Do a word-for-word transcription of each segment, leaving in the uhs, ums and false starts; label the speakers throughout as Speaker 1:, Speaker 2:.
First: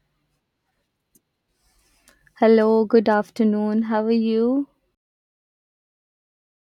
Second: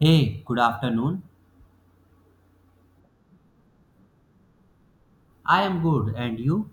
Speaker 1: Hey, good afternoon.
Speaker 2: Hello, good afternoon. How are you?
Speaker 1: I am good, and you?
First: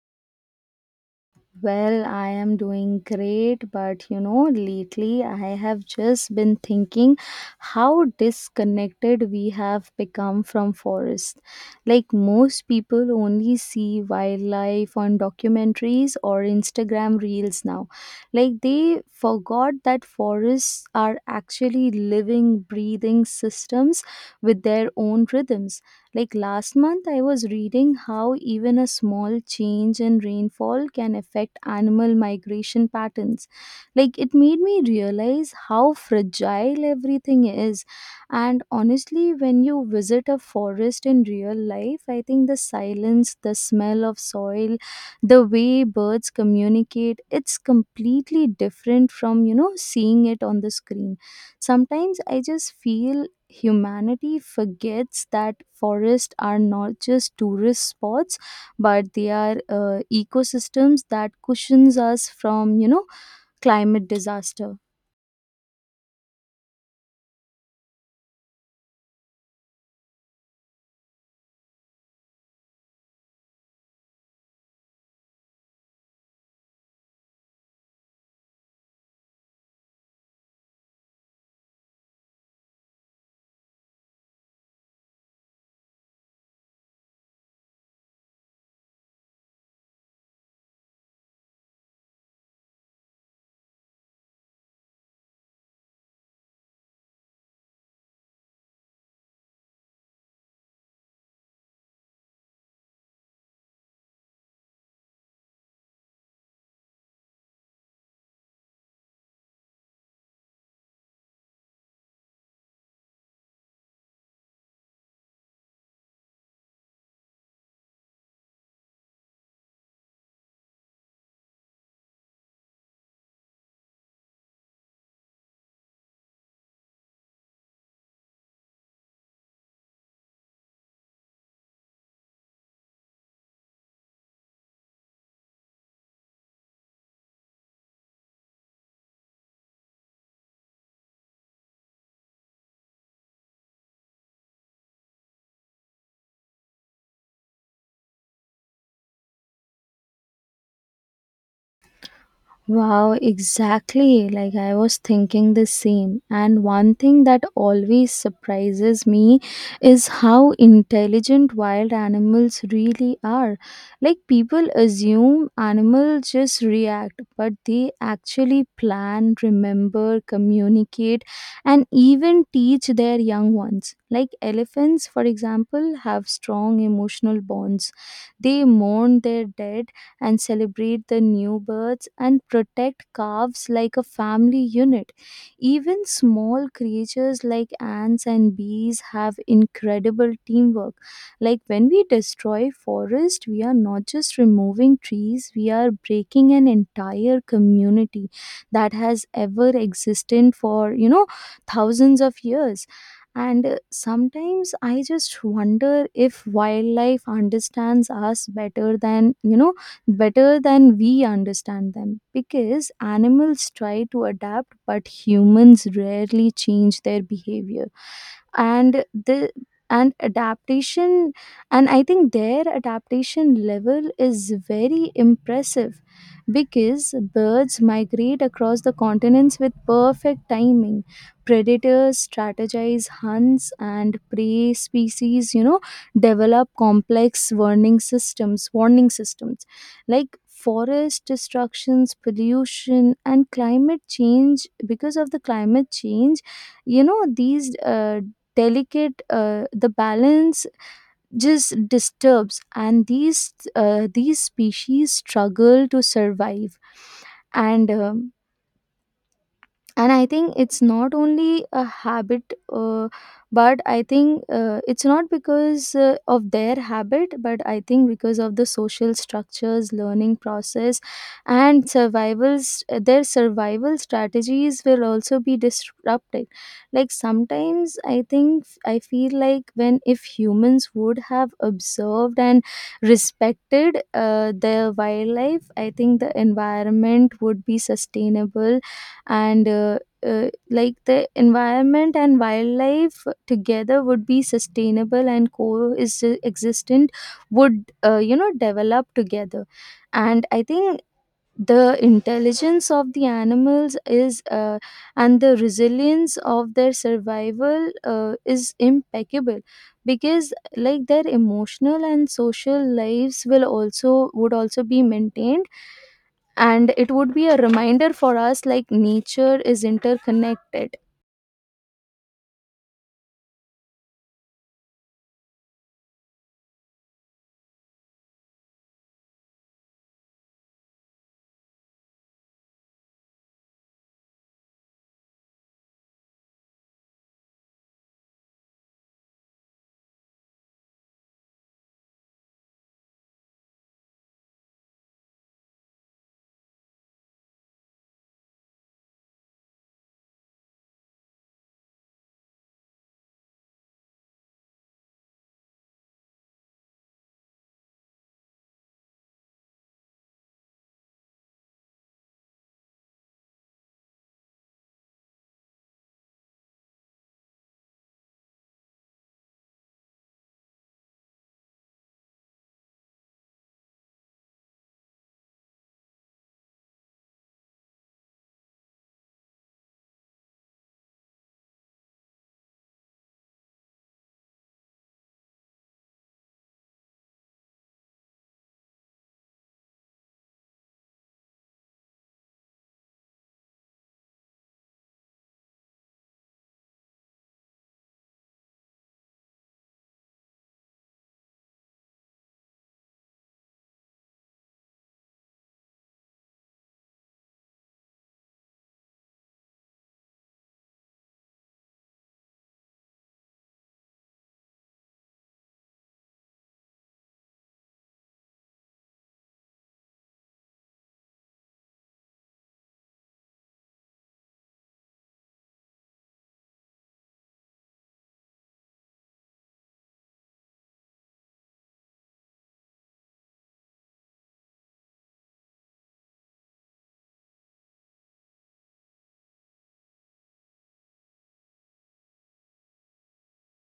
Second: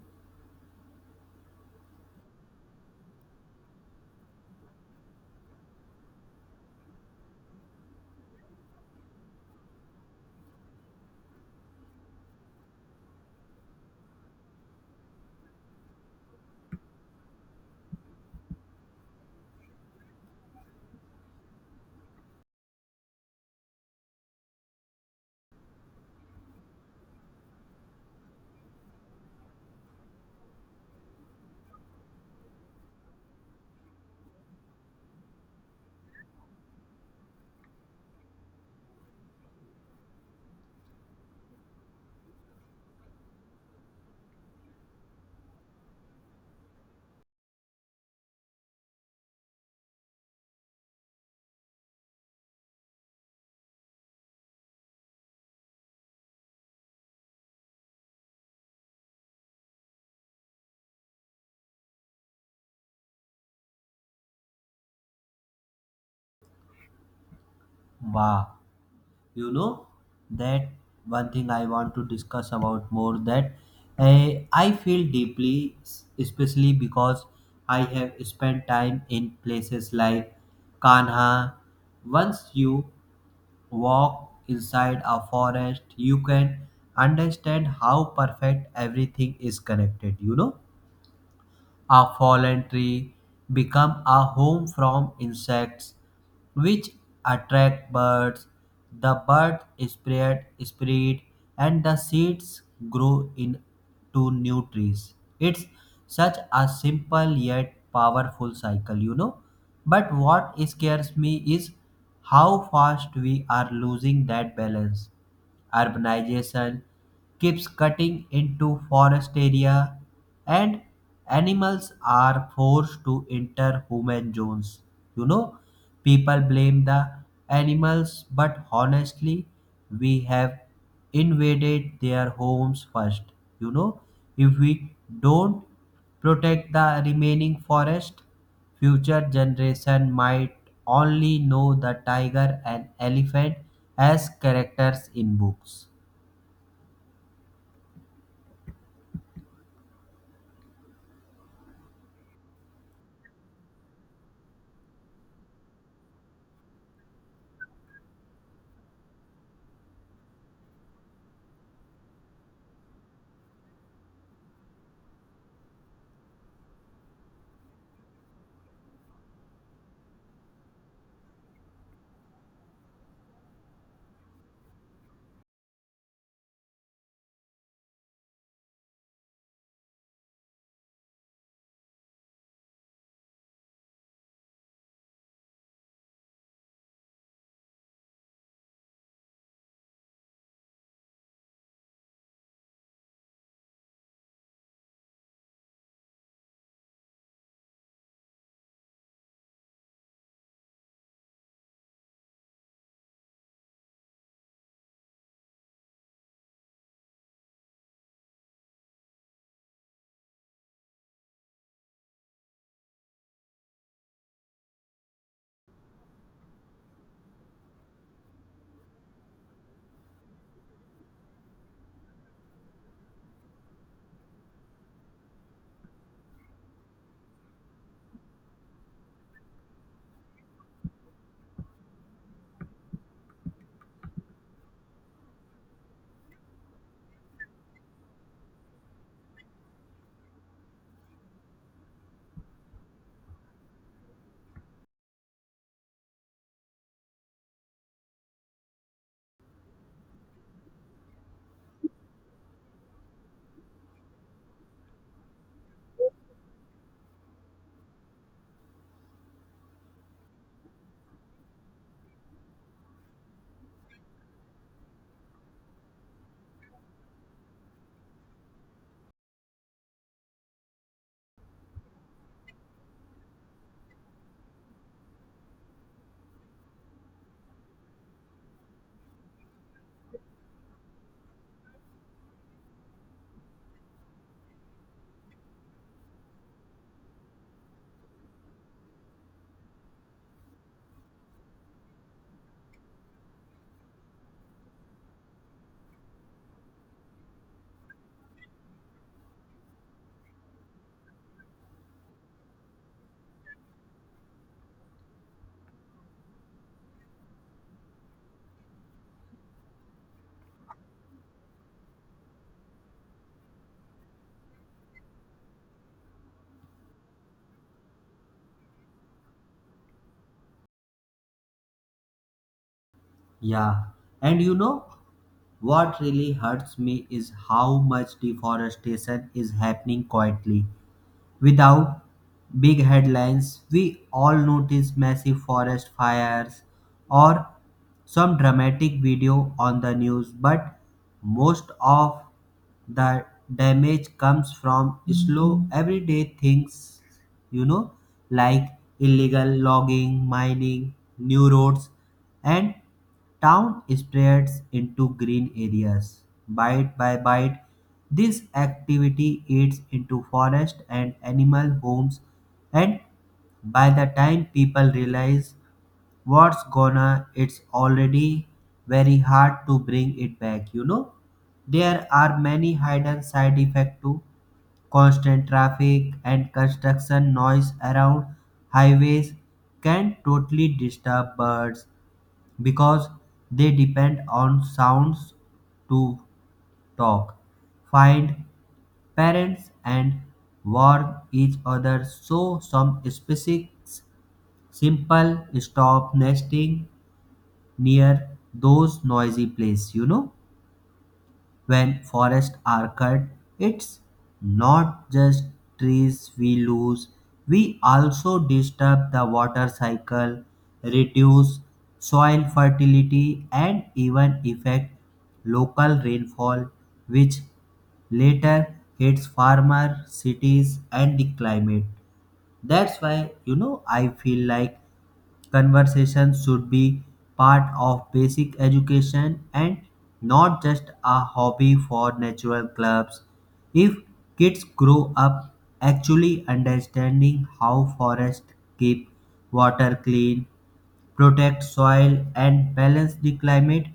Speaker 2: Well, I am doing great, but you know, lately I have just been thinking how disconnected we have become from forest. Like most people only see wildlife on documentaries or Instagram reels now. Like they forgot that forests are actually living, breathing systems with their own rhythms. Like last month, I was reading how even a small change in rainfall can affect animal migration patterns. Like it made me realize how fragile everything is. And honestly, when you visit a forest in real life, I think the silence, the smell of soil, the way birds communicate, it's completely different from, you know, seeing it on the screen. Sometimes I just feel humanity forgets that forests are not just tourist spots but they are uh, ecosystems that cushions us from you know climate disaster.
Speaker 1: Wow, you know that one thing I want to discuss about more that eh, I feel deeply, s- especially because I have spent time in places like Kanha. Once you walk inside a forest, you can understand how perfect everything is connected. You know a fallen tree become a home from insects which attract birds. The birds spread, spread, and the seeds grow into new trees. It's such a simple yet powerful cycle, you know. But what scares me is how fast we are losing that balance, urbanization keeps cutting into forest area and animals are forced to enter human zones, you know, people blame the animals but honestly we have invaded their homes first, you know, if we don't protect the remaining forest, future generation might only know the tiger and elephant as characters in books.
Speaker 2: Wow, exactly. Like I was thinking the same. And one thing that always surprises me is how intelligent wild animals really are. Like people assume animals just react, but they actually plan, remember, communicate, and even teach their young ones. Like elephants, for example, have strong emotional bonds. They mourn their dead and celebrate the new births and protect calves like a family unit. Even small creatures like ants and bees have incredible teamwork. Like when we destroy forest, we are not just removing trees, we are breaking an entire community that has ever existed for, you know, thousands of years. And uh, sometimes I just wonder if wildlife understands us better than, you know, better than we understand them, because animals try to adapt but humans rarely change their behavior and the and adaptation. And I think their adaptation level is very impressive because birds migrate across the continents with perfect timing, predators strategize hunts, and prey species, you know, develop complex warning systems warning systems Like forest destructions, pollution, and climate change. Because of the climate change, you know, these uh, delicate uh, the balance just disturbs and these uh, these species struggle to survive. And um and I think it's not only a habit, uh, but I think uh, it's not because uh, of their habit, but I think because of the social structures, learning process, and survivals their survival strategies will also be disrupted. Like sometimes I think, I feel like when, if humans would have observed and respected uh, their wildlife, I think the environment would be sustainable. And uh, uh, like the environment and wildlife together would be sustainable and co-existent, would uh, you know develop together. And I think the intelligence of the animals is uh, and the resilience of their survival uh, is impeccable because like their emotional and social lives will also, would also be maintained, and it would be a reminder for us, like nature is interconnected.
Speaker 1: Yeah, and you know what really hurts me is how much deforestation is happening quietly, without big headlines. We all notice massive forest fires or some dramatic video on the news, but most of the damage comes from slow everyday things, you know, like illegal logging, mining, new roads, and town spreads into green areas. Bite by bite, this activity eats into forest and animal homes, and by the time people realize what's gonna, it's already very hard to bring it back, you know. There are many hidden side effects too. Constant traffic and construction noise around highways can totally disturb birds because they depend on sounds to talk, find parents, and warn each other. So, some species simple stop nesting near those noisy places. You know, when forests are cut, it's not just trees we lose, we also disturb the water cycle, reduce soil fertility and even affect local rainfall, which later hits farmer cities and the climate. That's why, you know, I feel like conversation should be part of basic education and not just a hobby for natural clubs. If kids grow up actually understanding how forests keep water clean, protect soil, and balance the climate,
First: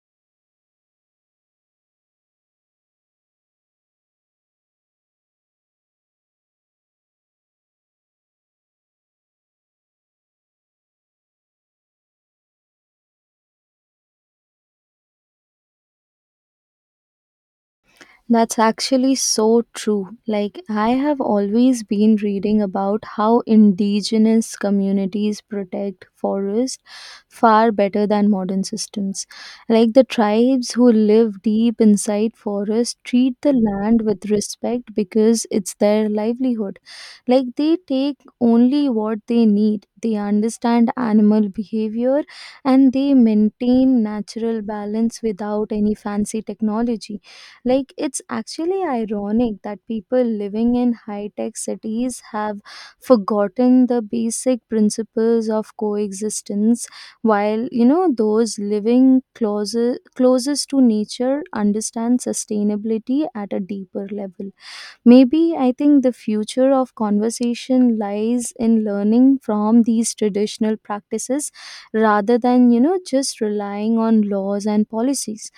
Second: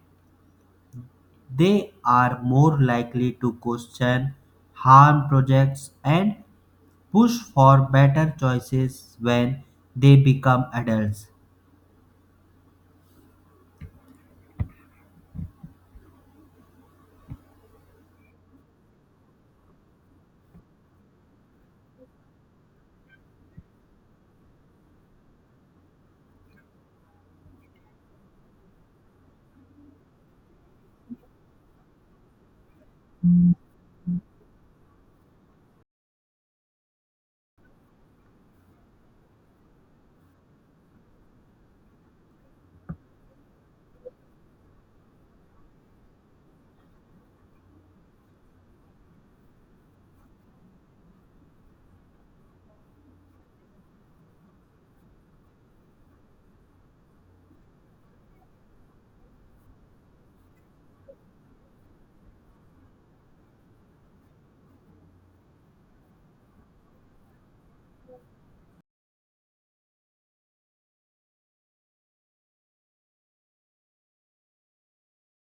Speaker 1: they are more likely to question harm projects and push for better choices when they become adults.
Speaker 2: That's actually so true. Like, I have always been reading about how indigenous communities protect forest far better than modern systems. Like, the tribes who live deep inside forest treat the land with respect because it's their livelihood. Like, they take only what they need, they understand animal behavior, and they maintain natural balance without any fancy technology. Like, it's actually ironic that people living in high tech cities have forgotten the basic principles of coexistence, while, you know, those living close, closest to nature understand sustainability at a deeper level. Maybe I think the future of conversation lies in learning from these traditional practices rather than, you know, just relying on laws and policies.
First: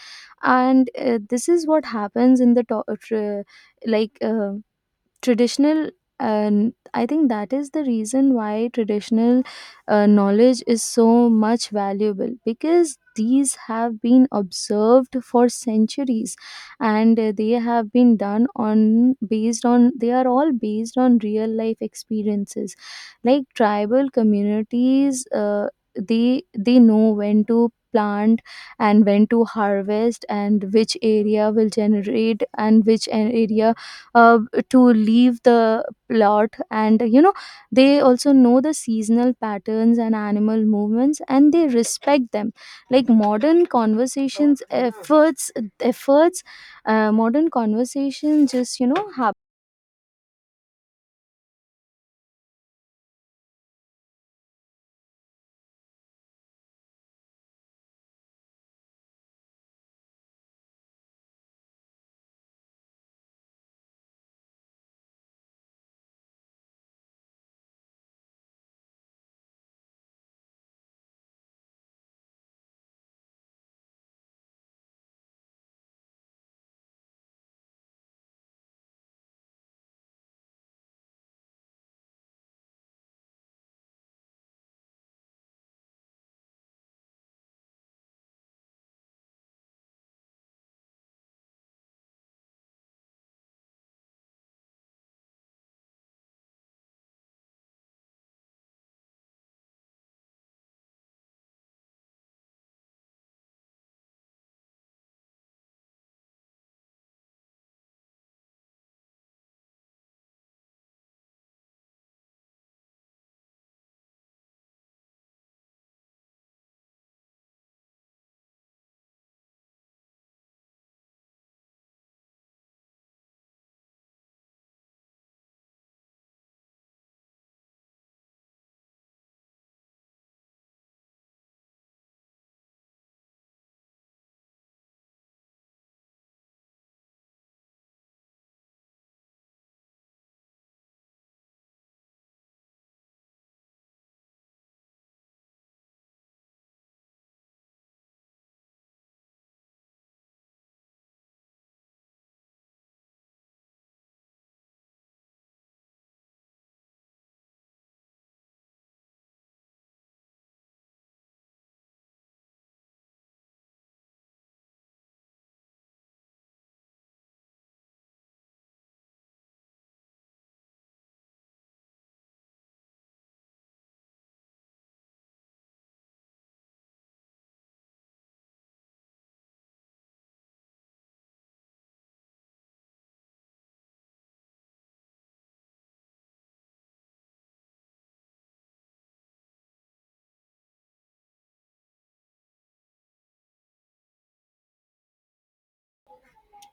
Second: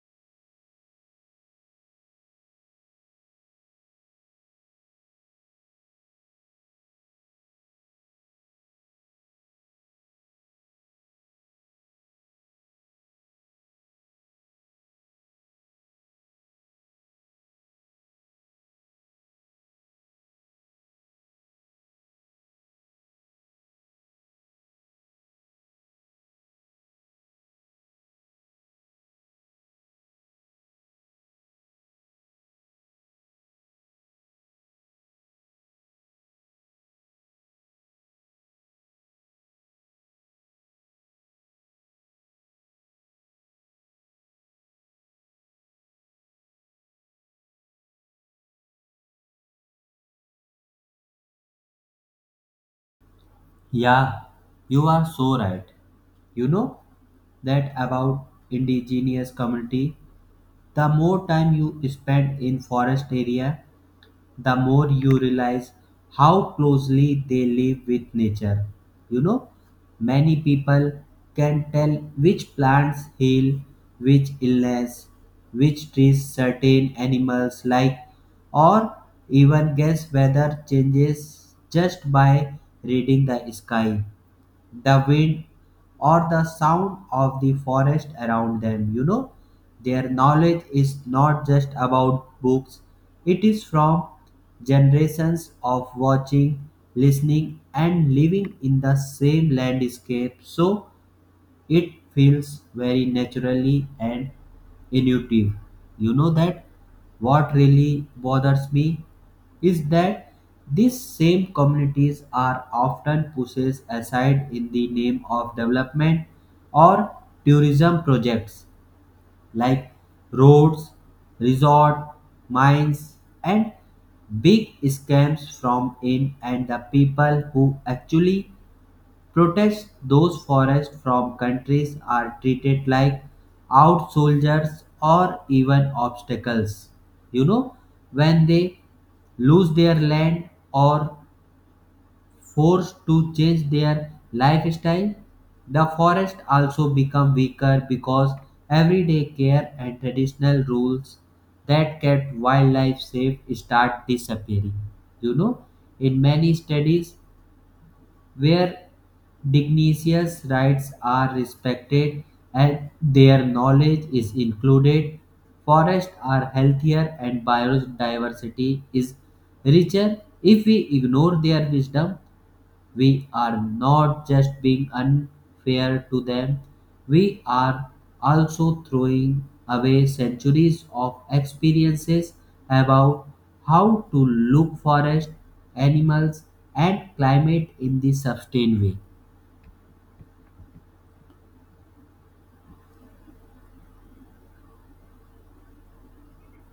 Speaker 2: And uh, this is what happens in the to- uh, like uh, traditional. And I think that is the reason why traditional uh, knowledge is so much valuable because these have been observed for centuries, and uh, they have been done on based on they are all based on real life experiences. Like tribal communities, uh, they they know when to plant and when to harvest, and which area will generate and which an area uh, to leave the plot. And you know, they also know the seasonal patterns and animal movements, and they respect them. Like modern conversations efforts efforts uh, modern conversation just, you know, happen.
Speaker 1: Yeah, you are so right. You know that about indigenous community, the more time you spend in forest area, the more you realize how closely they live with nature. You know, many people can tell which plants heal, which illness, which trees certain animals like, or even guess weather changes just by reading the sky, the wind, or the sound of the forest around them. You know, their knowledge is not just about books, it is from generations of watching, listening, and living in the same landscape. So, it feels very naturally and intuitive. You know that what really bothers me is that these same communities are often pushed aside in the name of development or tourism projects like roads, resort, mines, and big scams from in. And the people who actually protest those forests from countries are treated like out soldiers or even obstacles. You know, when they lose their land or forced to change their lifestyle, the forest also become weaker because everyday care and traditional rules that kept wildlife safe start disappearing. You know, in many studies, where dignitaries' rights are respected and their knowledge is included, forests are healthier and biodiversity is richer. If we ignore their wisdom, we are not just being unfair to them, we are also throwing away centuries of experiences about how to look forest, animals, and climate in the sustained way.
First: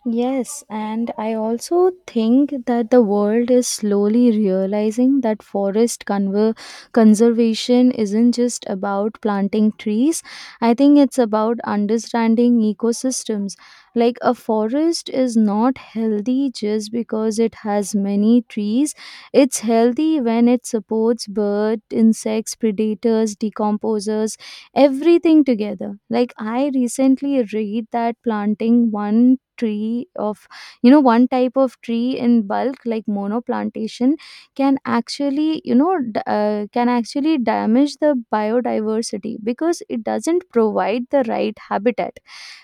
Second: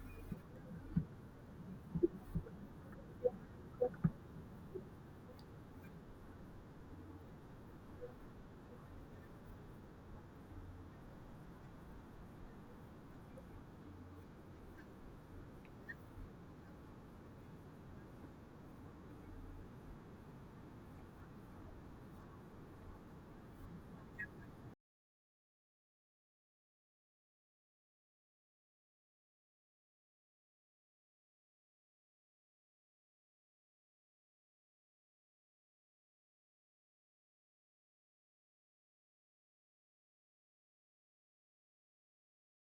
Speaker 2: Yes, and I also think that the world is slowly realizing that forest conver- conservation isn't just about planting trees. I think it's about understanding ecosystems. Like a forest is not healthy just because it has many trees. It's healthy when it supports birds, insects, predators, decomposers, everything together. Like I recently read that planting one tree of, you know, one type of tree in bulk like monoplantation can actually, you know, d- uh, can actually damage the biodiversity because it doesn't provide the right habitat,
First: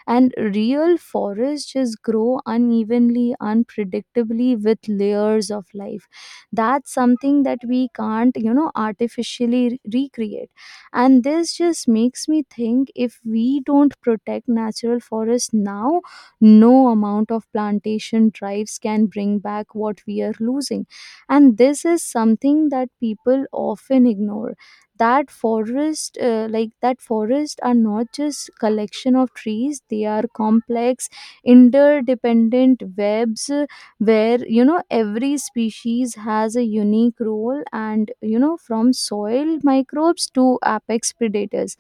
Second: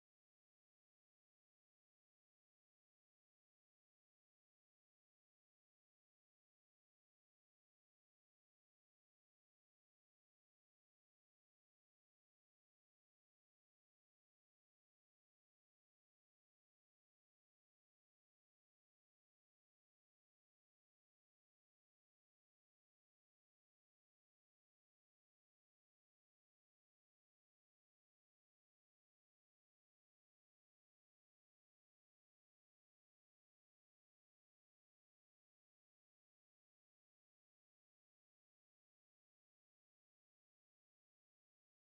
Speaker 2: and real forests just grow unevenly, unpredictably, with layers of life. That's something that we can't, you know, artificially re- recreate. And this just makes me think if we don't protect natural forests now, no amount of plantation drives can bring back what we are losing. And this is something that people often ignore, that forest uh, like that forest are not just collection of trees, they are complex interdependent webs, uh, where, you know, every species has a unique role, and you know, from soil microbes to apex predators.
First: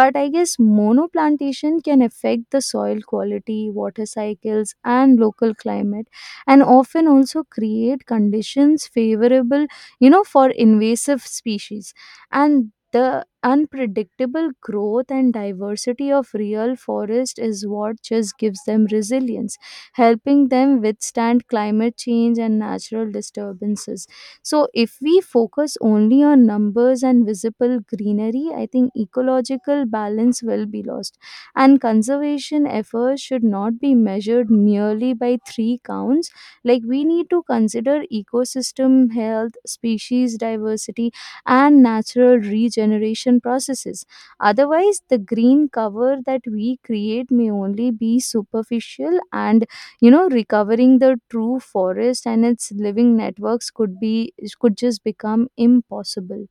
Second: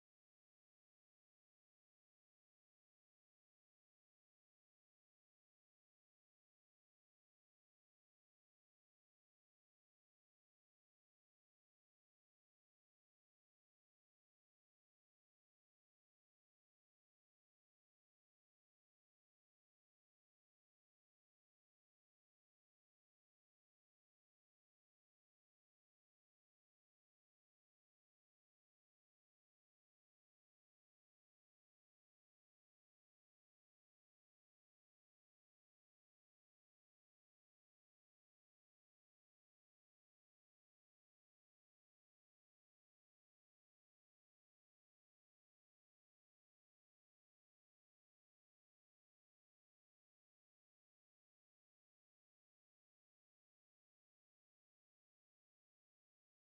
Speaker 2: But I guess monoplantation can affect the soil quality, water cycles, and local climate, and often also create conditions favorable, you know, for invasive species. And the unpredictable growth and diversity of real forest is what just gives them resilience, helping them withstand climate change and natural disturbances. So if we focus only on numbers and visible greenery, I think ecological balance will be lost, and conservation efforts should not be measured merely by three counts. Like we need to consider ecosystem health, species diversity, and natural regeneration processes. Otherwise, the green cover that we create may only be superficial, and you know, recovering the true forest and its living networks could be, could just become impossible.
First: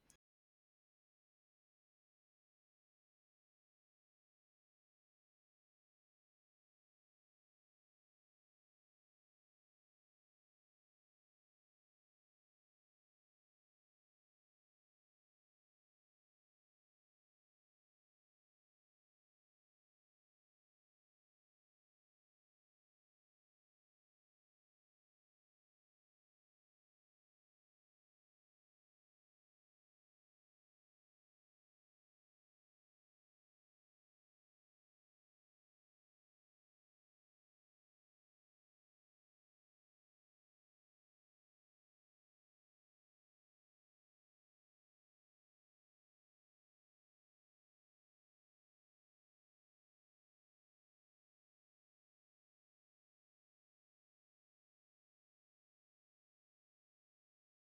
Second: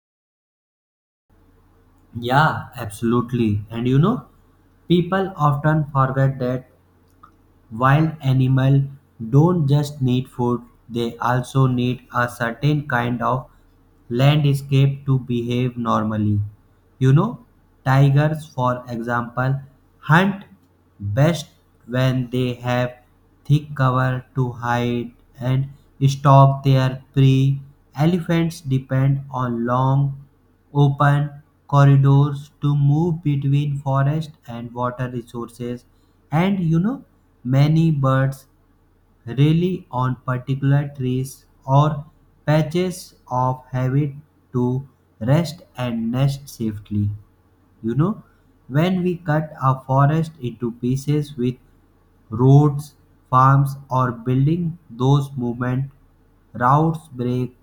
Speaker 1: Yeah, absolutely. And you know, people often forget that wild animals don't just need food, they also need a certain kind of landscape to behave normally. You know, tigers, for example, hunt best when they have thick cover to hide and stalk their prey. Elephants depend on long, open corridors to move between forest and water resources. And you know, many birds rely on particular trees or patches of habit to rest and nest safely. You know, when we cut a forest into pieces with roads, farms or building, those movement routes break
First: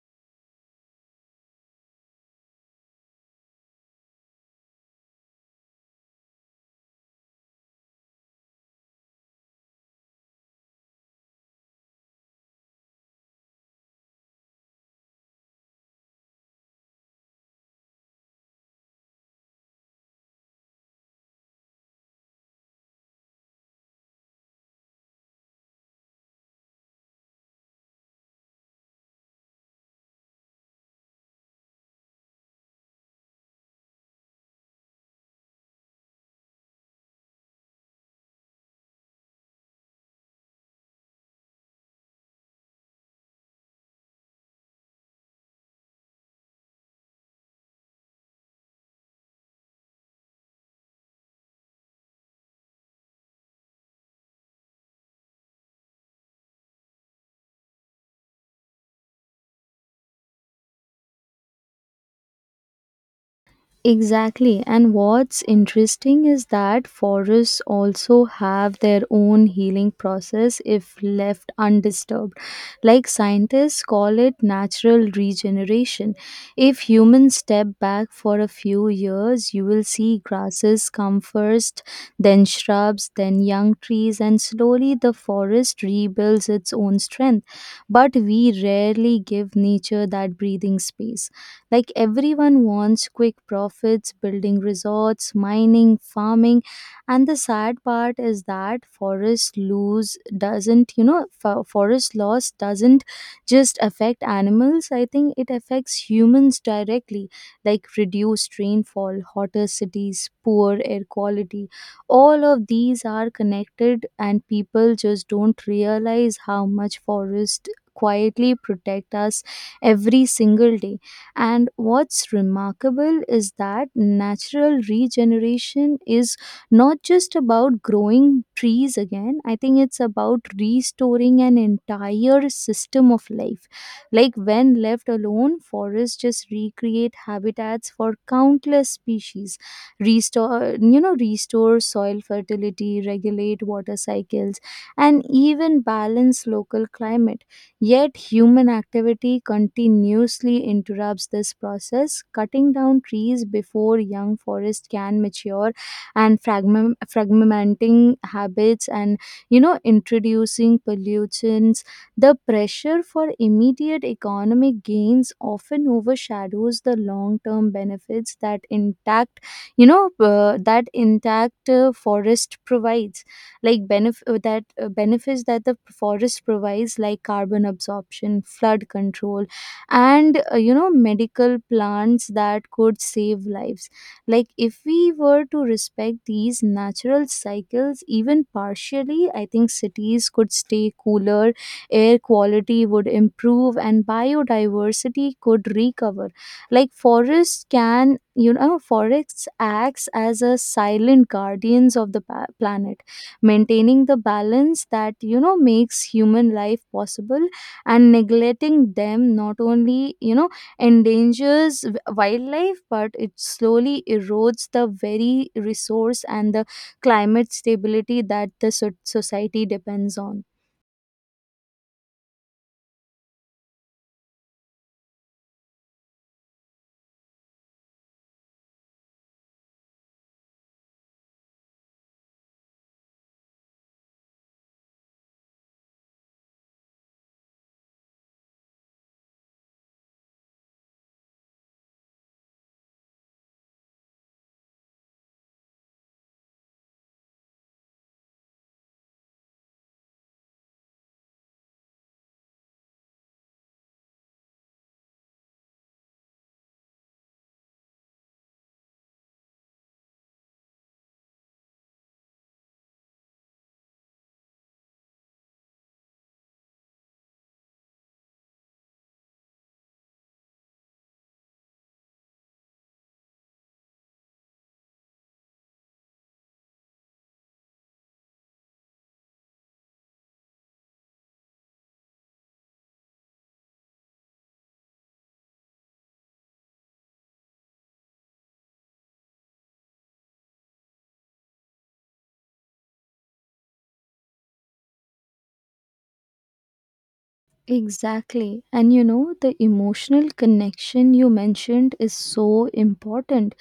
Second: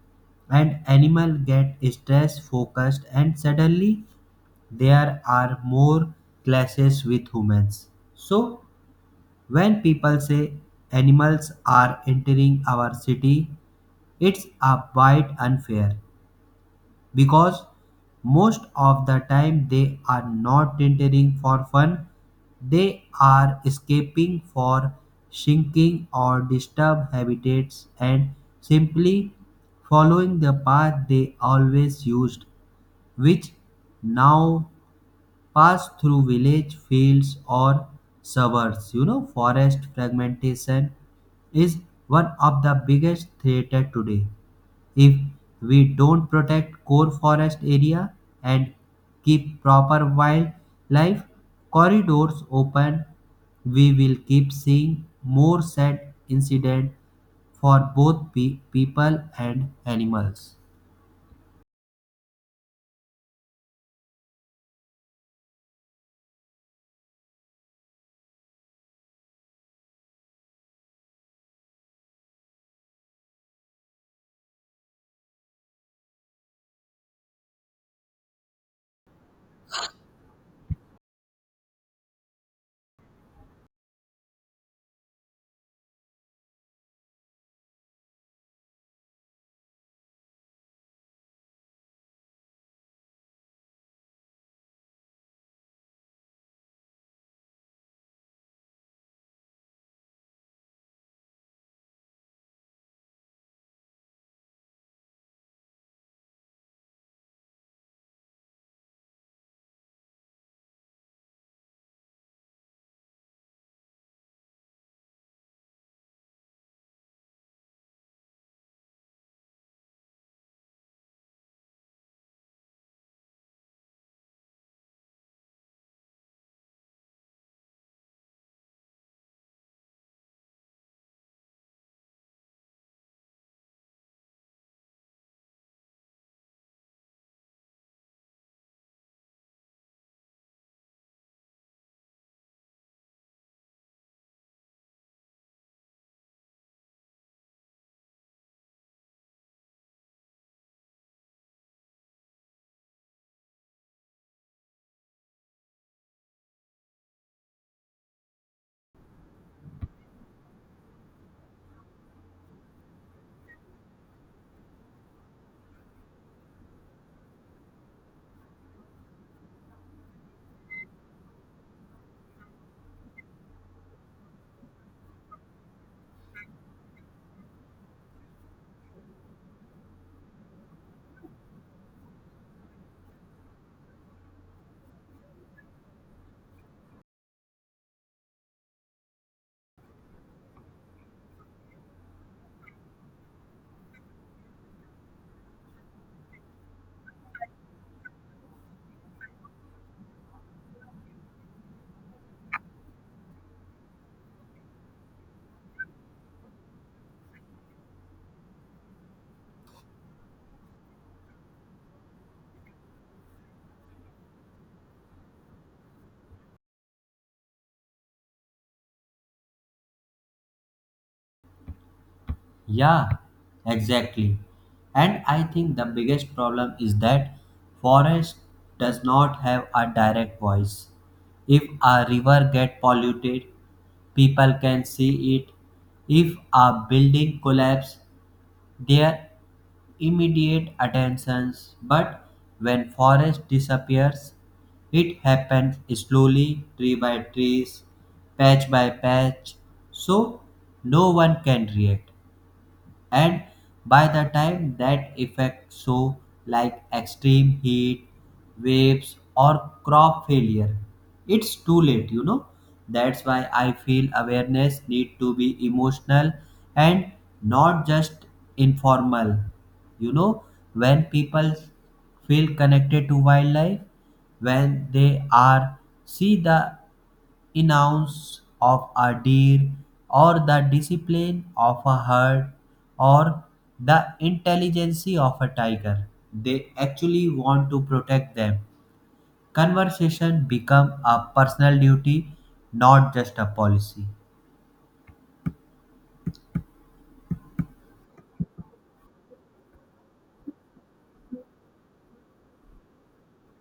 Speaker 1: and animal get stress focused and suddenly there are more clashes with humans. So when people say animals are entering our city, it's a bit unfair because most of the time they are not entering for fun, they are escaping for shrinking or disturbed habitats and simply following the path they always used, which now pass through village fields or suburbs. You know, forest fragmentation is one of the biggest threat today. If we don't protect core forest area and keep proper wildlife corridors open, we will keep seeing more sad incidents for both pe- people and animals.
Speaker 2: Exactly. And what's interesting is that forests also have their own healing process if left undisturbed. Like scientists call it natural regeneration. If humans step back for a few years, you will see grasses come first, then shrubs, then young trees, and slowly the forest rebuilds its own strength. But we rarely give nature that breathing space. Like everyone wants quick profits, building resorts, mining, farming, and the sad part is that forest lose doesn't, you know, fo- forest loss doesn't just affect animals. I think it affects humans directly, like reduced rainfall, hotter cities, poor air quality. All of these are connected, and people just don't realize how much forest quietly protect us every single day. And what's remarkable is that natural regeneration is not just about growing trees again. I think it's about restoring an entire system of life. Like when left alone, forests just recreate habitats for countless species, restore, you know, restore soil fertility, regulate water cycles, and even balance local climate. Yet, human activity continuously interrupts this process, cutting down trees before young forests can mature, and fragment, fragmenting habits, and you know, introducing pollutants. The pressure for immediate economic gains often overshadows the long-term benefits that intact you know uh, that intact uh, forest provides. Like benef- uh, that uh, benefits that the forest provides, like carbon absorption, flood control, and uh, you know, medical plants that could save lives. Like if we were to respect these natural cycles even partially, I think cities could stay cooler, air quality would improve, and biodiversity could recover. Like forests can you know forests acts as a silent guardians of the pa- planet, maintaining the balance that, you know, makes human life possible. And neglecting them not only, you know, endangers w- wildlife, but it slowly erodes the very resource and the climate stability that the so- society depends on.
Speaker 1: Yeah, exactly. And I think the biggest problem is that forest does not have a direct voice. If a river get polluted, people can see it. If a building collapses, their immediate attentions, but when forest disappears, it happens slowly, tree by trees, patch by patch, so no one can react, and by the time that effect so, like, extreme heat waves or crop failure, it's too late, you know. That's why I feel awareness need to be emotional and not just informal. You know, when people feel connected to wildlife, when they are see the denounce of a deer, or the discipline of a herd, or the intelligence of a tiger, they actually want to protect them. Conversation become a personal duty, not just a policy.
Speaker 2: Exactly. And you know, the emotional connection you mentioned is so important.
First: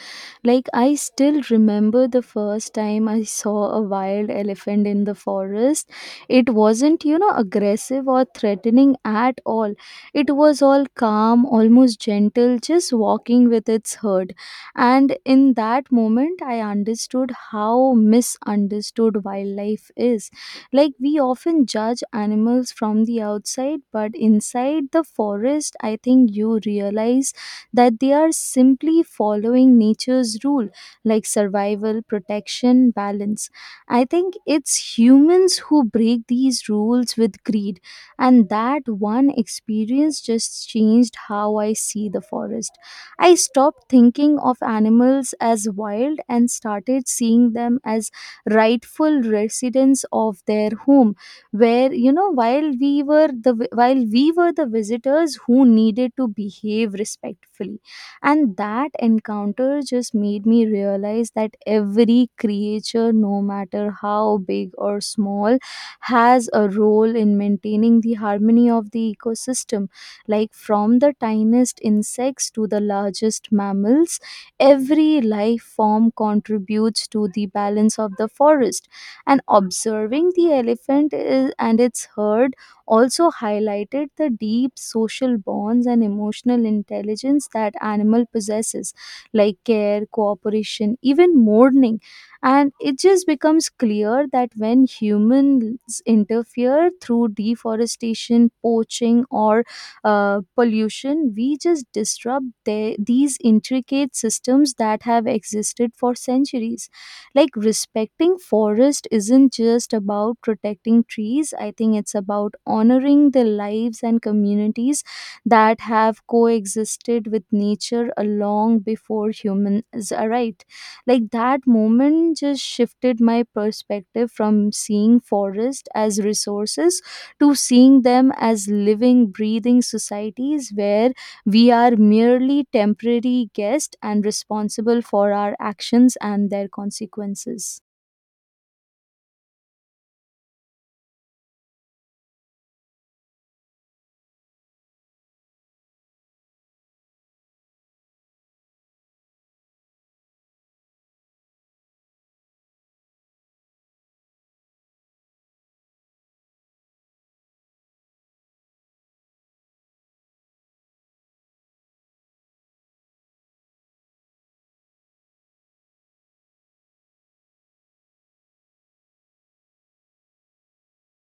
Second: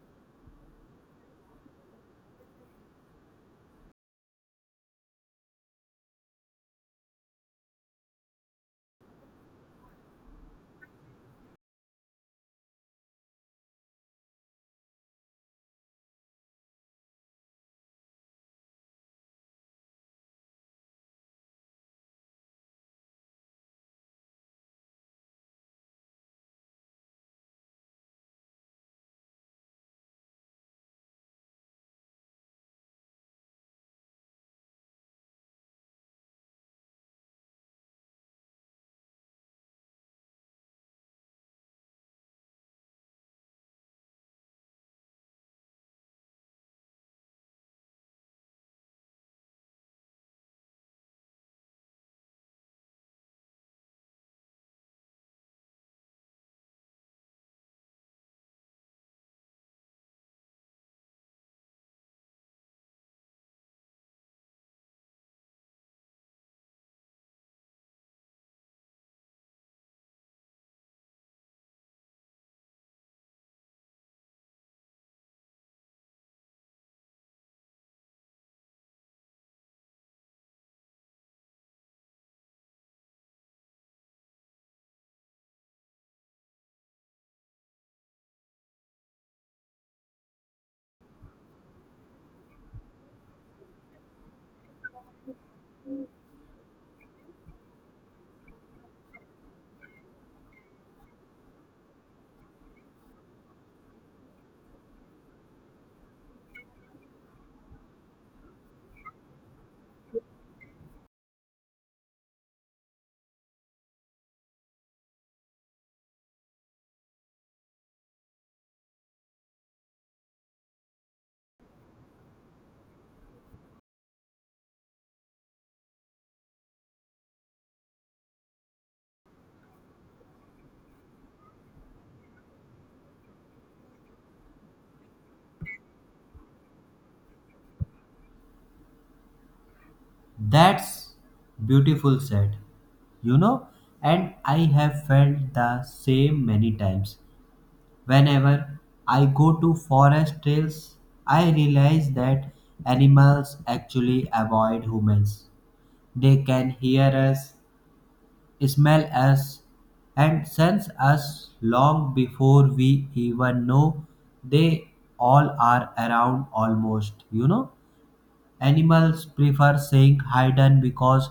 Speaker 2: Like, I still remember the first time I saw a wild elephant in the forest. It wasn't, you know, aggressive or threatening at all. It was all calm, almost gentle, just walking with its herd. And in that moment, I understood how misunderstood wildlife is. Like, we often judge animals from the outside, but inside the forest, I think you realize that they are simply following nature's rule, like survival, protection, balance. I think it's humans who break these rules with greed, and that one experience just changed how I see the forest. I stopped thinking of animals as wild and started seeing them as rightful residents of their home, where you know, while we were the vi- while we were the visitors who needed to behave respectfully. And that encounter just made me realize that every creature, no matter how big or small, has a role in maintaining the harmony of the ecosystem. Like from the tiniest insects to the largest mammals, every life form contributes to the balance of the forest. And observing the elephant is, and its herd also highlighted the deep social bonds and emotional intelligence that animal possesses, like care, cooperation, even mourning. And it just becomes clear that when humans interfere through deforestation, poaching, or uh, pollution, we just disrupt the, these intricate systems that have existed for centuries. Like respecting forest isn't just about protecting trees, I think it's about honoring the lives and communities that have coexisted with nature a long before humans arrived. Like that moment just shifted my perspective from seeing forest as resources to seeing them as living breathing societies where we are merely temporary guests and responsible for our actions and their consequences.
Speaker 1: That's beautiful said. You know, and I have felt the same many times. Whenever I go to forest trails, I realize that animals actually avoid humans. They can hear us, smell us, and sense us long before we even know they all are around almost, you know. Animals prefer saying hidden because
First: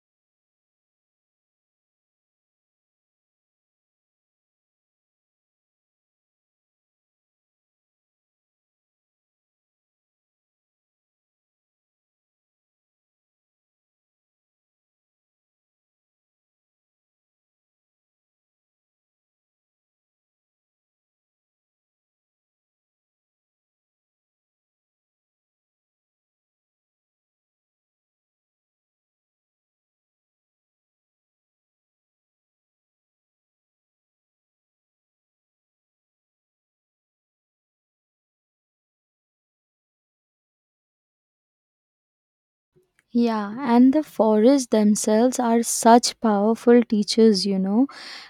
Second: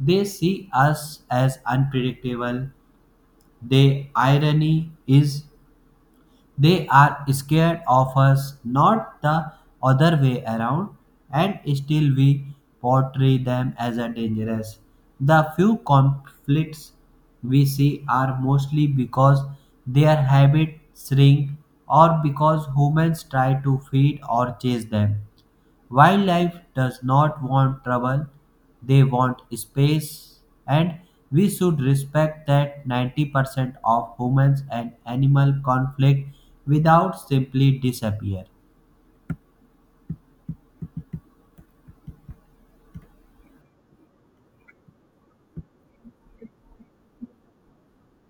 Speaker 1: they see us as unpredictable. The irony is they are scared of us, not the other way around, and still we portray them as a dangerous. The few conflicts we see are mostly because their habits shrink or because humans try to feed or chase them. Wildlife does not want trouble, they want space, and we should respect that. ninety percent of humans and animal conflict without simply disappear.
Speaker 2: Yeah, and the forests themselves are such powerful teachers, you know.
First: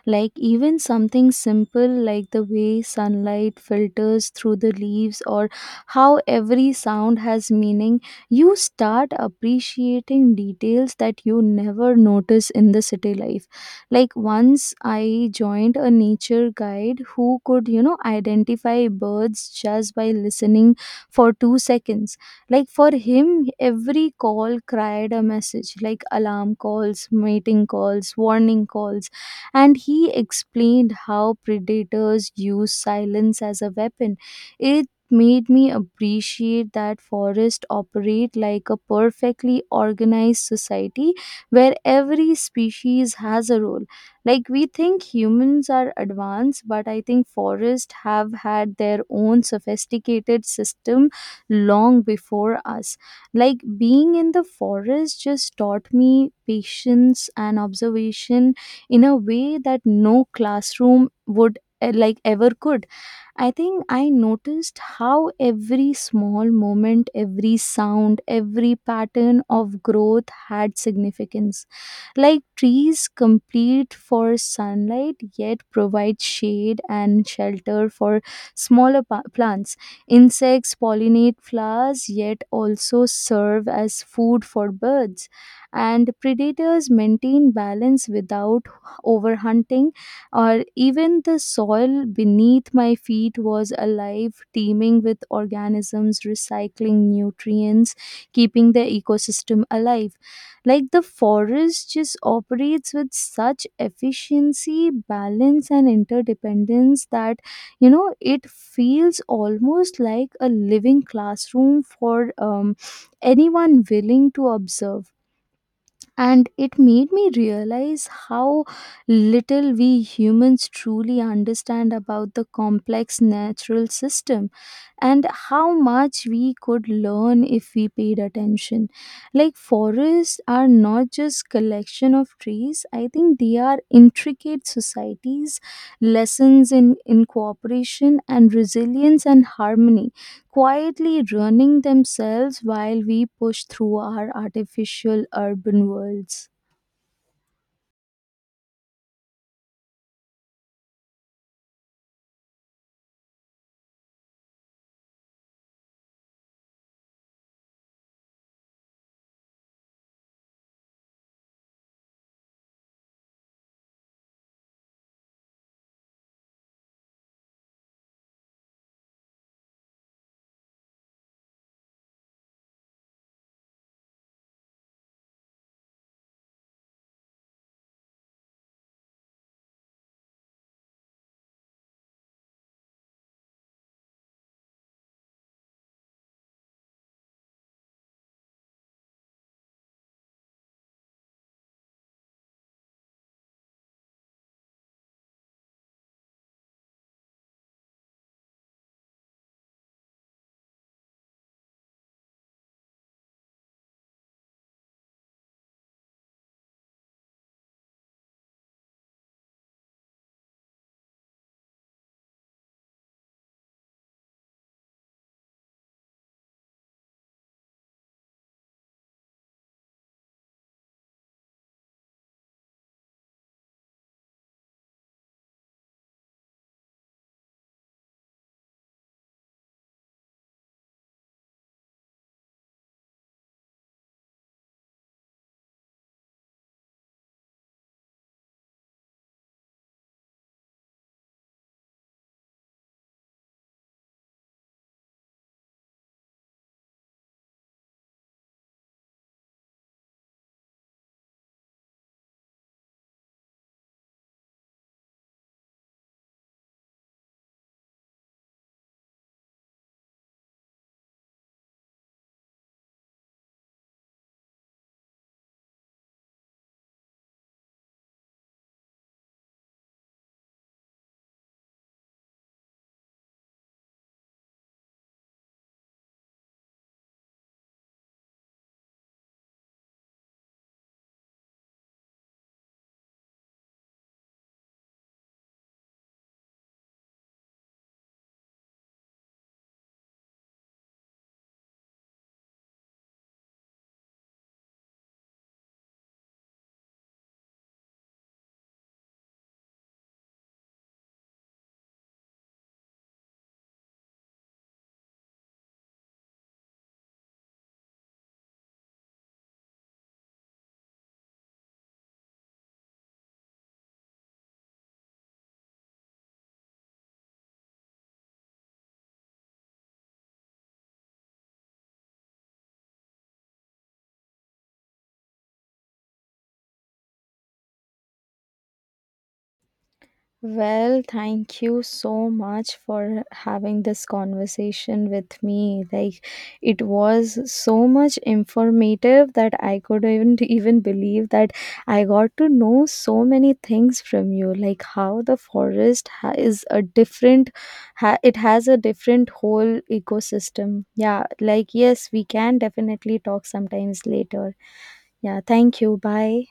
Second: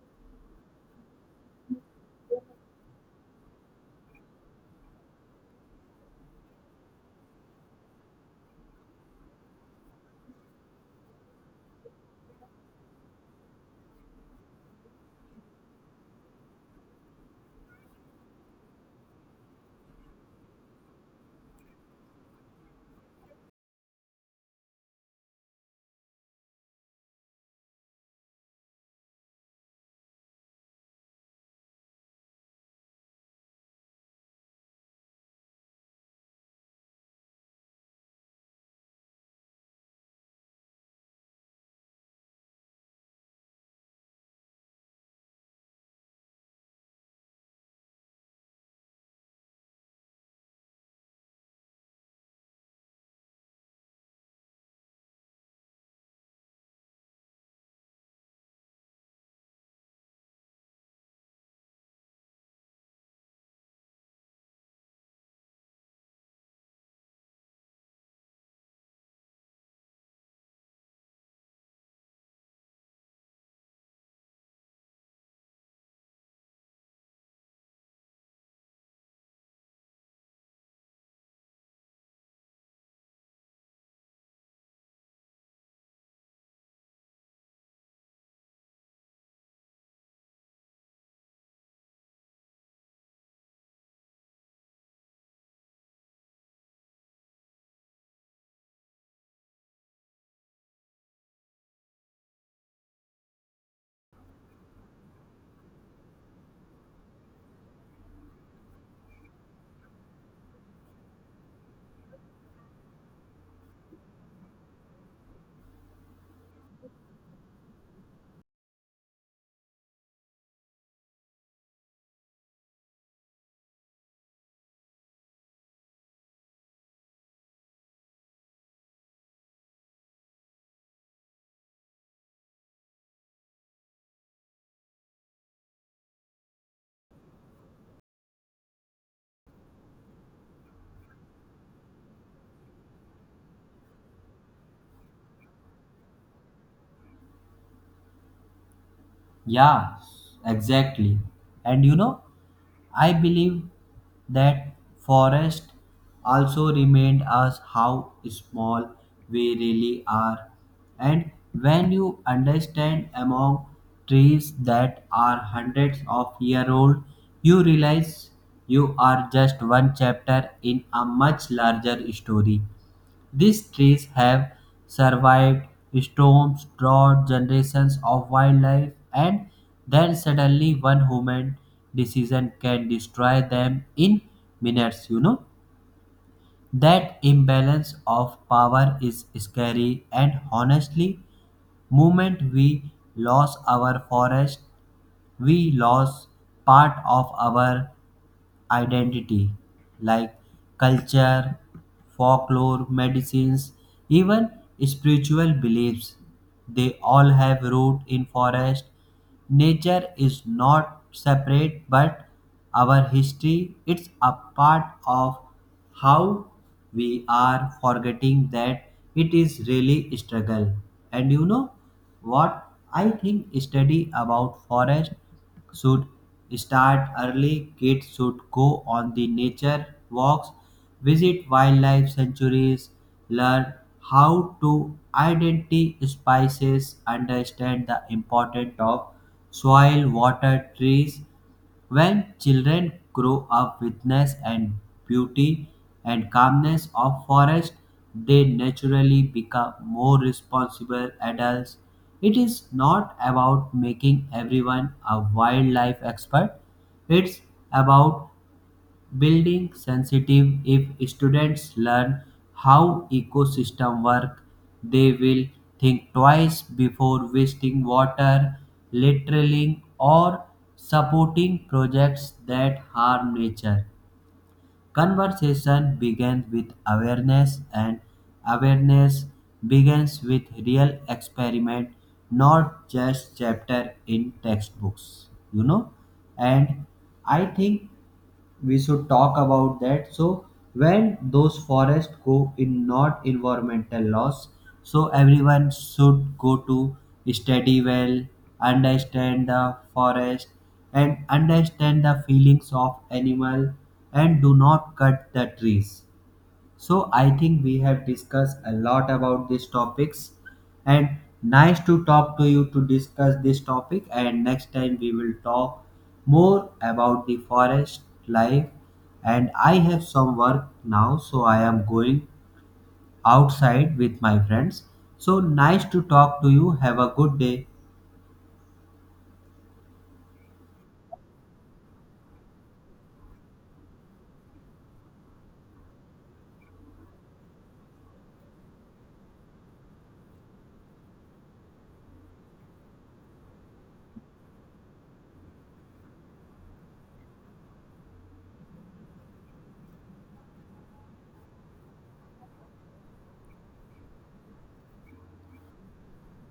Speaker 2: Like, even something simple like the way sunlight filters through the leaves or how every sound has meaning, you start appreciating details that you never notice in the city life. Like, once I joined a nature guide who could, you know, identify birds just by listening for two seconds. Like for him, every call cried a message, like alarm calls, mating calls, warning calls. And he explained how predators use silence as a weapon. It made me appreciate that forests operate like a perfectly organized society where every species has a role. Like we think humans are advanced, but I think forests have had their own sophisticated system long before us. Like being in the forest just taught me patience and observation in a way that no classroom would eh, like ever could. I think I noticed how every small moment, every sound, every pattern of growth had significance. Like trees complete for sunlight yet provide shade and shelter for smaller pa- plants. Insects pollinate flowers yet also serve as food for birds. And predators maintain balance without overhunting. Or even the soil beneath my feet was alive, teeming with organisms, recycling nutrients, keeping the ecosystem alive. Like the forest just operates with such efficiency, balance, and interdependence that, you know, it feels almost like a living classroom for um, anyone willing to observe. And it made me realize how little we humans truly understand about the complex natural system, and how much we could learn if we paid attention. Like forests are not just collection of trees, I think they are intricate societies, lessons in in cooperation and resilience and harmony, quietly running themselves while we push through our artificial urban worlds.
Speaker 1: Yeah, exactly. And you know, I believe that forest also remind us how small we really are. And when you understand among trees that are hundreds of year old, you realize you are just one chapter in a much larger story. These trees have survived storms, drought, generations of wildlife, and then suddenly one human decision can destroy them in minutes. You know, that imbalance of power is scary, and honestly, moment we lost our forest, we lost part of our identity like culture, folklore, medicines, even spiritual beliefs. They all have root in forest. Nature is not separate but our history, it's a part of how we are forgetting that. It is really struggle. And you know what, I think study about forest should start early. Kids should go on the nature walks, visit wildlife sanctuaries, learn how to identify species, understand the importance of soil, water, trees. When children grow up witness and beauty and calmness of forest, they naturally become more responsible adults. It is not about making everyone a wildlife expert. It's about building sensitive. If students learn how ecosystem work, they will think twice before wasting water, littering or supporting projects that harm nature. Conversation begins with awareness and awareness begins with real experiment, not just chapter in textbooks, you know. And I think we should talk about that. So when those forests go in, not environmental loss, so everyone should go to study well, understand the forest and understand the feelings of animal, and do not cut the trees. So I think we have discussed a lot about these topics, and nice to talk to you to discuss this topic, and next time we will talk more about the forest life. And I have some work now, so I am going outside with my friends. So nice to talk to you. Have a good day.
Speaker 2: Well, thank you so much for having this conversation with me. Like, it was so much informative that I couldn't even believe that I got to know so many things from you, like how the forest ha- is a different, ha- it has a different whole ecosystem. Yeah, like, yes, we can definitely talk sometimes later. Yeah, thank you. Bye.